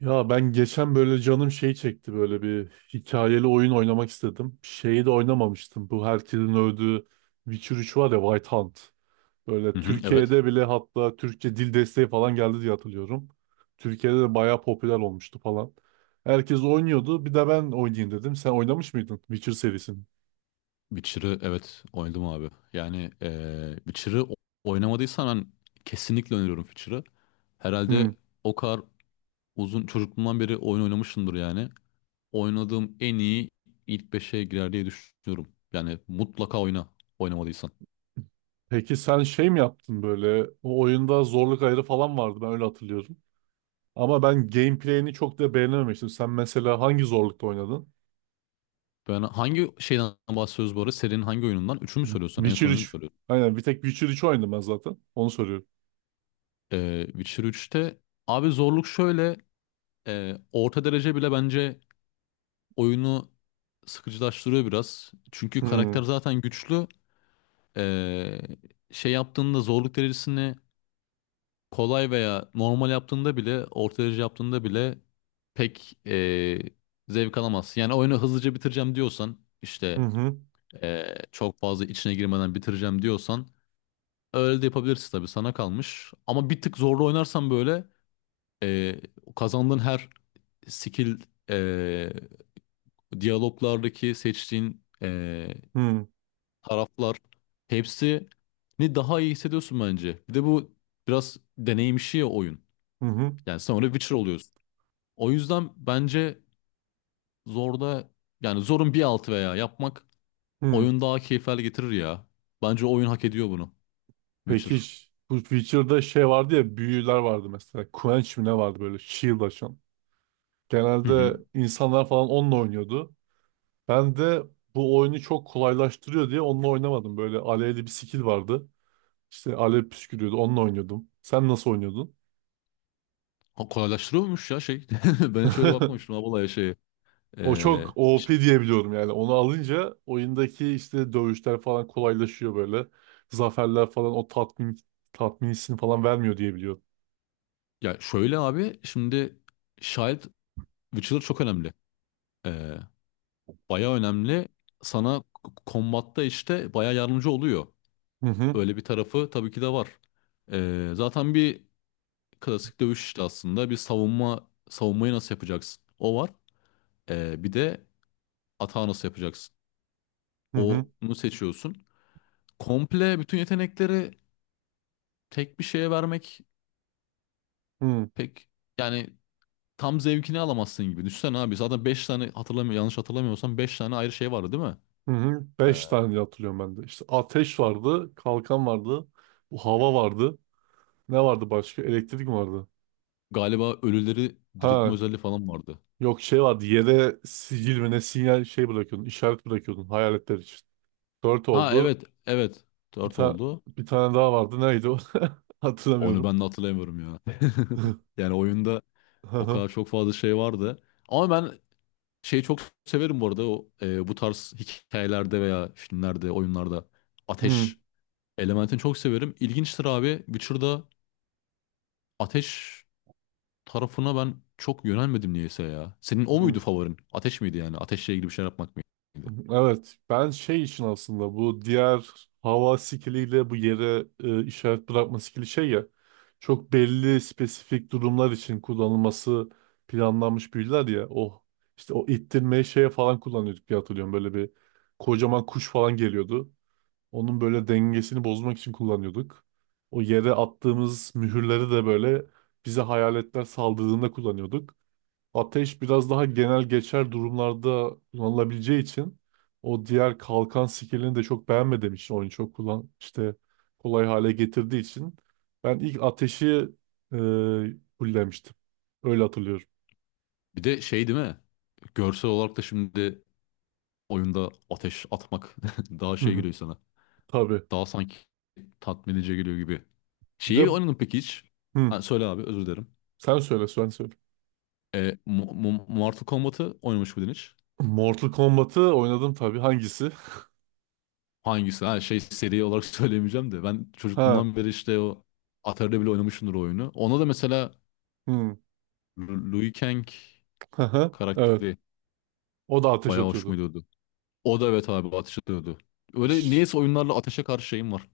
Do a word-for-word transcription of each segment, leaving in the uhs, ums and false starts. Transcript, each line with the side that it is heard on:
right: Ya ben geçen böyle canım şey çekti böyle bir hikayeli oyun oynamak istedim. Şeyi de oynamamıştım. Bu herkesin övdüğü Witcher üç var ya, White Hunt.
left: Hı
right: Böyle
left: hı, evet.
right: Türkiye'de bile hatta Türkçe dil desteği falan geldi diye hatırlıyorum. Türkiye'de de bayağı popüler olmuştu falan. Herkes oynuyordu. Bir de ben oynayayım dedim. Sen oynamış mıydın Witcher serisini?
left: Witcher'ı evet oynadım abi. Yani eee Witcher'ı o- oynamadıysan ben kesinlikle öneriyorum Witcher'ı.
right: Hmm.
left: Herhalde o kadar uzun çocukluğumdan beri oyun oynamışımdır yani. Oynadığım en iyi ilk beşe girer diye düşünüyorum. Yani mutlaka oyna oynamadıysan.
right: Peki sen şey mi yaptın böyle? O oyunda zorluk ayarı falan vardı, ben öyle hatırlıyorum. Ama ben gameplay'ini çok da beğenememiştim. Sen mesela hangi zorlukta oynadın?
left: Ben hangi şeyden bahsediyoruz bu arada? Serinin hangi oyunundan? Üçü mü söylüyorsun? En
right: Witcher
left: son oyunu mu
right: üç.
left: söylüyorsun?
right: Aynen, bir tek Witcher üç oynadım ben zaten. Onu soruyorum.
left: Eee Witcher üçte, abi, zorluk şöyle: eee, orta derece bile bence oyunu sıkıcılaştırıyor biraz. Çünkü karakter
right: Hmm,
left: zaten güçlü. Ee, şey yaptığında zorluk derecesini kolay veya normal yaptığında bile, orta derece yaptığında bile pek ee, zevk alamazsın. Yani oyunu hızlıca bitireceğim diyorsan,
right: hı
left: işte
right: hı.
left: ee, çok fazla içine girmeden bitireceğim diyorsan öyle de yapabilirsin tabii, sana kalmış. Ama bir tık zorlu oynarsan böyle ee, kazandığın her skill, ee, diyaloglardaki seçtiğin ee,
right: Hı hı.
left: taraflar, hepsini daha iyi hissediyorsun bence. Bir de bu biraz deneyim işi ya, oyun.
right: Hı.
left: Yani sonra Witcher oluyorsun. O yüzden bence zorda, yani zorun bir altı veya yapmak
right: hı.
left: oyun daha keyif hale getirir ya. Bence oyun hak ediyor bunu. Witcher.
right: Peki ş- bu Witcher'da şey vardı ya, büyüler vardı mesela. Quench mi ne vardı, böyle shield açan.
left: Hı hı.
right: Genelde insanlar falan onunla oynuyordu. Ben de bu oyunu çok kolaylaştırıyor diye onunla oynamadım. Böyle alevli bir skill vardı. İşte alev püskürüyordu, onunla oynuyordum. Sen nasıl oynuyordun?
left: Ha, kolaylaştırıyormuş ya şey. Ben hiç öyle bakmamıştım abi olaya şeye.
right: O
left: Ee,
right: çok
left: ş-
right: O P diye biliyorum yani. Onu alınca oyundaki işte dövüşler falan kolaylaşıyor böyle. Zaferler falan o tatmin tatmin hissini falan vermiyor diye biliyorum.
left: ya şöyle abi, şimdi Child Witcher çok önemli. Ee, bayağı önemli. Sana k- kombatta işte baya yardımcı oluyor.
right: Hı hı,
left: Öyle bir tarafı tabii ki de var. Ee, zaten bir klasik dövüş işte aslında. Bir savunma savunmayı nasıl yapacaksın? O var. Ee, bir de atağı nasıl yapacaksın?
right: hı hı,
left: Onu seçiyorsun. Komple bütün yetenekleri tek bir şeye vermek
right: hı
left: pek, yani tam zevkini alamazsın gibi. Düşünsene abi, zaten beş tane, hatırlamıyor, yanlış hatırlamıyorsam beş tane ayrı şey vardı değil mi?
right: hı. hı.
left: Ee,
right: Beş tane diye hatırlıyorum ben de. İşte ateş vardı, kalkan vardı, bu hava vardı. Ne vardı başka? Elektrik mi vardı?
left: galiba ölüleri diriltme
right: Ha,
left: özelliği falan vardı.
right: yok, şey vardı. Yere sicil mi ne sinyal şey bırakıyordun, işaret bırakıyordun hayaletler için. Dört
left: Ha
right: oldu.
left: evet evet,
right: Bir
left: dört
right: tane
left: oldu.
right: bir tane daha vardı. Neydi o?
left: Onu
right: Hatırlamıyorum.
left: ben de hatırlamıyorum ya. Yani oyunda o kadar çok fazla şey vardı. Ama ben şeyi çok severim bu arada. O, e, bu tarz hikayelerde veya filmlerde, oyunlarda
right: Hmm,
left: ateş elementini çok severim. İlginçtir abi. Witcher'da ateş tarafına ben çok yönelmedim niyeyse ya. Senin o
right: hmm.
left: muydu favorin? Ateş miydi yani? Ateşle ilgili bir şey yapmak mıydı?
right: Evet, ben şey için aslında bu diğer hava skiliyle bu yere e, işaret bırakma skili şey ya, çok belli spesifik durumlar için kullanılması planlanmış büyüler ya. O işte, o ittirmeyi şeye falan kullanıyorduk diye hatırlıyorum. Böyle bir kocaman kuş falan geliyordu. Onun böyle dengesini bozmak için kullanıyorduk. O yere attığımız mühürleri de böyle bize hayaletler saldırdığında kullanıyorduk. Ateş biraz daha genel geçer durumlarda kullanılabileceği için, o diğer kalkan skillini de çok beğenmediğim için, oyunu çok kullan işte kolay hale getirdiği için ben ilk ateşi e, fullemiştim. Öyle hatırlıyorum.
left: Bir de şey değil mi? Görsel olarak da şimdi oyunda ateş atmak daha
right: Hı
left: şey
right: hı.
left: geliyor sana.
right: Tabii.
left: Daha sanki tatmin edici geliyor gibi.
right: Bir de
left: Şeyi oynadın peki hiç?
right: hı,
left: Ha, söyle abi, özür dilerim.
right: sen söyle sen söyle.
left: E, Mo- Mo- Mortal Kombat'ı oynamış mıydın hiç?
right: Mortal Kombat'ı oynadım tabii. Hangisi?
left: Hangisi? Ha, şey, seri olarak söyleyemeyeceğim de. Ben
right: Ha.
left: çocukluğumdan beri işte o Atari'de bile oynamışımdır o oyunu. Ona da mesela
right: Hı.
left: Lu- Liu Kang
right: Hı hı. Evet.
left: karakteri
right: O da ateş
left: bayağı hoşuma
right: atıyordu.
left: gidiyordu. O da evet abi ateş ediyordu. Öyle
right: Ş-
left: niyeyse oyunlarla ateşe karşı şeyim var.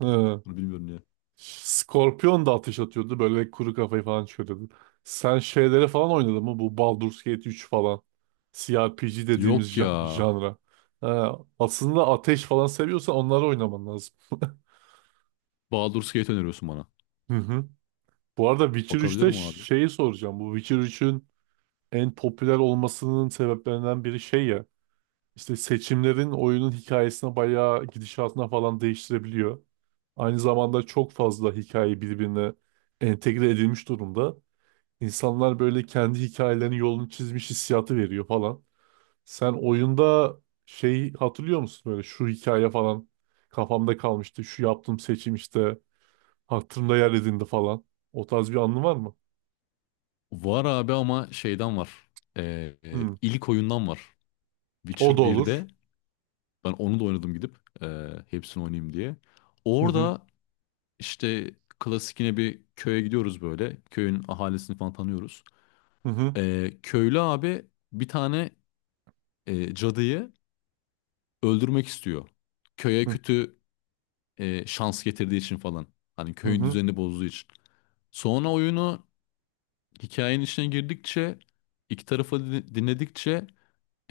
right: Hı.
left: Bunu bilmiyorum niye.
right: Scorpion da ateş atıyordu. Böyle kuru kafayı falan çıkarıyordu. Sen şeylere falan oynadın mı? Bu Baldur's Gate üç falan. C R P G dediğimiz
left: Yok ya.
right: ja- janra. Ha, aslında ateş falan seviyorsan onları oynaman lazım.
left: Baldur's Gate öneriyorsun bana.
right: Hı hı. Bu arada Witcher
left: Bakabilir
right: üçte
left: mi
right: ş-
left: abi?
right: şeyi soracağım. Bu Witcher üçün en popüler olmasının sebeplerinden biri şey ya. İşte seçimlerin oyunun hikayesine, bayağı gidişatına falan değiştirebiliyor. Aynı zamanda çok fazla hikaye birbirine entegre edilmiş durumda. İnsanlar böyle kendi hikayelerinin yolunu çizmiş hissiyatı veriyor falan. Sen oyunda şey hatırlıyor musun, böyle şu hikaye falan kafamda kalmıştı, şu yaptığım seçim işte hatırımda yer edindi falan? O tarz bir anın var mı?
left: Var abi, ama şeyden var. Ee, e,
right: Hı.
left: ilk oyundan var.
right: O da
left: Witcher
right: olur.
left: birde ben onu da oynadım gidip, ee, hepsini oynayayım diye.
right: Hı hı,
left: Orada işte klasik yine bir köye gidiyoruz böyle. Köyün ahalisini falan tanıyoruz.
right: hı hı,
left: Ee, köylü abi bir tane e, cadıyı öldürmek istiyor. Köye kötü e, şans getirdiği için falan. Hani
right: hı
left: köyün
right: hı,
left: düzenini bozduğu için. Sonra oyunu, hikayenin içine girdikçe, iki tarafı din- dinledikçe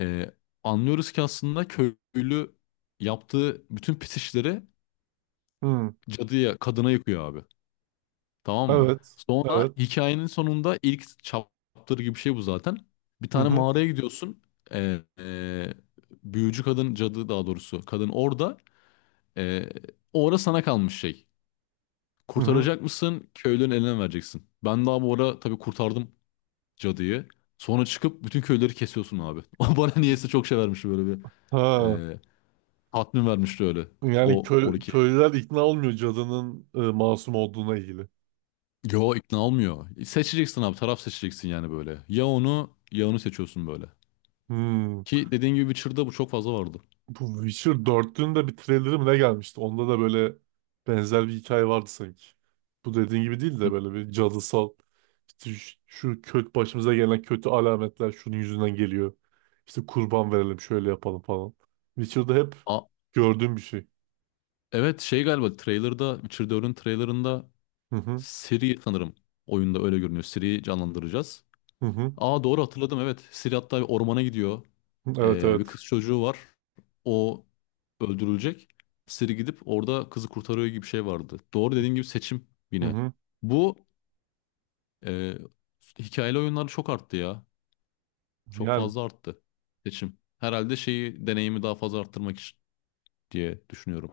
left: Ee, anlıyoruz ki aslında köylü yaptığı bütün pis işleri
right: hı. hı.
left: cadıya, kadına yıkıyor abi. Tamam mı?
right: Evet.
left: Sonra
right: Evet.
left: hikayenin sonunda, ilk chapter gibi bir şey bu zaten, bir
right: Hı
left: tane
right: hı.
left: mağaraya gidiyorsun. Ee, e, büyücü kadın, cadı daha doğrusu. Kadın orada. Ee, o ara sana kalmış şey.
right: Hı hı.
left: Kurtaracak mısın? Köylünün eline mi vereceksin. Ben daha bu ara tabii kurtardım cadıyı. Sonra çıkıp bütün köyleri kesiyorsun abi. Bana niyeyse çok şey vermiş böyle bir
right: Ha.
left: tatmin vermişti öyle.
right: Yani
left: O
right: köy,
left: on iki.
right: köylüler ikna olmuyor cadının e, masum olduğuna ilgili.
left: Yo, ikna olmuyor. Seçeceksin abi, taraf seçeceksin yani böyle. Ya onu ya onu seçiyorsun böyle.
right: Hı.
left: Ki dediğin gibi Witcher'da bu çok fazla vardı.
right: Bu Witcher dördün de bir trailerı mı ne gelmişti? Onda da böyle benzer bir hikaye vardı sanki. Bu dediğin gibi değil de
left: M-
right: böyle bir cadısal işte, şu, şu kötü başımıza gelen kötü alametler şunun yüzünden geliyor. İşte kurban verelim, şöyle yapalım falan. Witcher'da hep
left: A
right: gördüğüm bir şey.
left: evet, şey, galiba trailer'da, Witcher dördün trailer'ında,
right: Hı hı,
left: Ciri sanırım oyunda öyle görünüyor. Ciri'yi canlandıracağız.
right: hı hı.
left: Aa doğru hatırladım, evet. Ciri hatta bir ormana gidiyor.
right: Evet,
left: Ee, bir
right: evet.
left: kız çocuğu var. O öldürülecek. Ciri gidip orada kızı kurtarıyor gibi bir şey vardı. Doğru, dediğin gibi seçim
right: Hı
left: yine.
right: hı.
left: Bu Ee, hikayeli oyunlar çok arttı ya. Çok
right: Yani
left: fazla arttı seçim. Herhalde şeyi, deneyimi daha fazla arttırmak için diye düşünüyorum.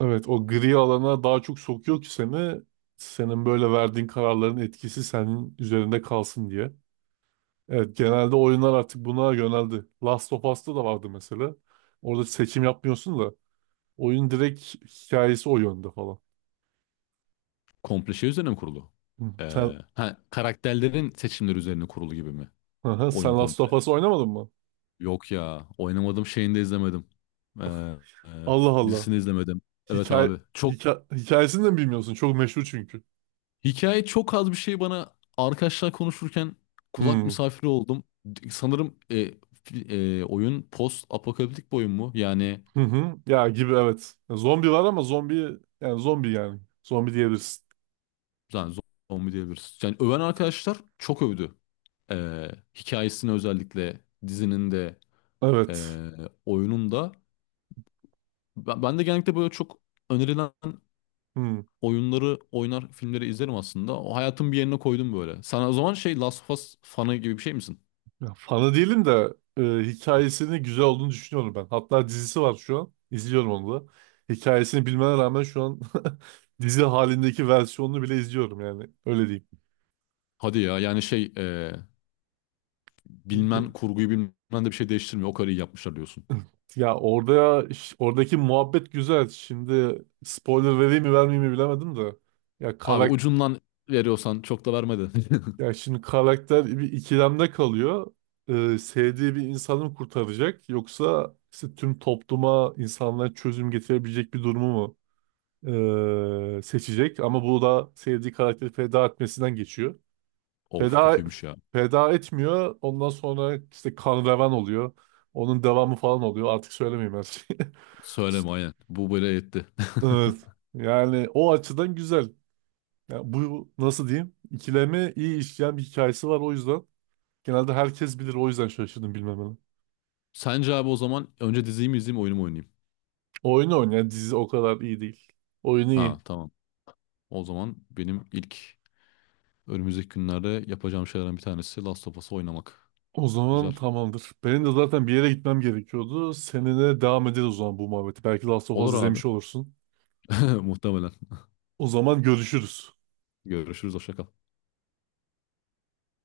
right: evet, o gri alana daha çok sokuyor ki seni senin böyle verdiğin kararların etkisi senin üzerinde kalsın diye. Evet, genelde oyunlar artık buna yöneldi. Last of Us'ta da vardı mesela. Orada seçim yapmıyorsun da oyun direkt hikayesi o yönde falan.
left: Komple şey üzerine mi kurulu?
right: Hı,
left: Ee,
right: Sen,
left: ha, karakterlerin seçimleri üzerine kurulu gibi mi?
right: Aha, sen
left: Oyun
right: Last
left: komple.
right: of Us oynamadın mı?
left: Yok ya, oynamadım, şeyini de izlemedim. Ee, e,
right: Allah Allah.
left: dizisini izlemedim. Evet
right: Hikaye,
left: abi. Çok,
right: hika, hikayesini de mi bilmiyorsun? Çok meşhur çünkü.
left: hikaye çok az bir şey bana, arkadaşlar konuşurken kulak
right: Hmm.
left: misafiri oldum. Sanırım e, fi- e, oyun post apokaliptik bir oyun mu? Yani.
right: Hı hı. Ya gibi, evet. Ya zombi var, ama zombi yani, zombi yani. Zombi diyebilirsin.
left: Yani zombi diyebiliriz. Yani öven arkadaşlar çok övdü. Ee, hikayesini özellikle, dizinin de
right: Evet.
left: ee, oyunun da. Ben, ben de genellikle böyle çok önerilen
right: Hmm.
left: oyunları oynar, filmleri izlerim aslında. O hayatın bir yerine koydum böyle. Sen o zaman şey, Last of Us fanı gibi bir şey misin?
right: Ya, fanı değilim de e, hikayesinin güzel olduğunu düşünüyorum ben. Hatta dizisi var şu an. İzliyorum onu da. Hikayesini bilmene rağmen şu an dizi halindeki versiyonunu bile izliyorum yani. Öyle
left: Hadi ya, yani şey, ee, bilmen,
right: diyeyim.
left: kurguyu bilmen de bir şey değiştirmiyor. O kadar iyi yapmışlar diyorsun.
right: Ya orada ş- oradaki muhabbet güzel. Şimdi spoiler vereyim mi vermeyeyim mi bilemedim de. Ya
left: Abi
right: karak
left: ucundan veriyorsan çok da vermedi.
right: ya şimdi karakter bir ikilemde kalıyor. E, sevdiği bir insanı mı kurtaracak, yoksa işte tüm topluma, insanlara çözüm getirebilecek bir durumu mu e, seçecek? Ama bu da sevdiği karakteri feda etmesinden geçiyor.
left: Of,
right: Feda
left: kötüymüş ya.
right: feda etmiyor. Ondan sonra işte kan revan oluyor. Onun devamı falan oluyor. Artık söylemeyeyim her şeyi.
left: Söyleme, aynen. Bu böyle yetti.
right: Evet. Yani o açıdan güzel. Yani bu, nasıl diyeyim, İkileme iyi işleyen bir hikayesi var, o yüzden. Genelde herkes bilir, o yüzden şaşırdım bilmemene.
left: Sence abi o zaman önce diziyi mi izleyeyim, oyunu mu oynayayım?
right: Oyunu oynayan dizi o kadar iyi değil. Oyunu
left: Ha
right: iyi.
left: tamam. O zaman benim ilk önümüzdeki günlerde yapacağım şeylerden bir tanesi Last of Us oynamak.
right: O
left: Güzel.
right: zaman tamamdır. Benim de zaten bir yere gitmem gerekiyordu. Seninle devam ederiz o zaman bu muhabbeti. Belki Last of Us
left: Olur abi.
right: izlemiş olursun.
left: Muhtemelen.
right: O zaman görüşürüz.
left: Görüşürüz. Hoşça kal.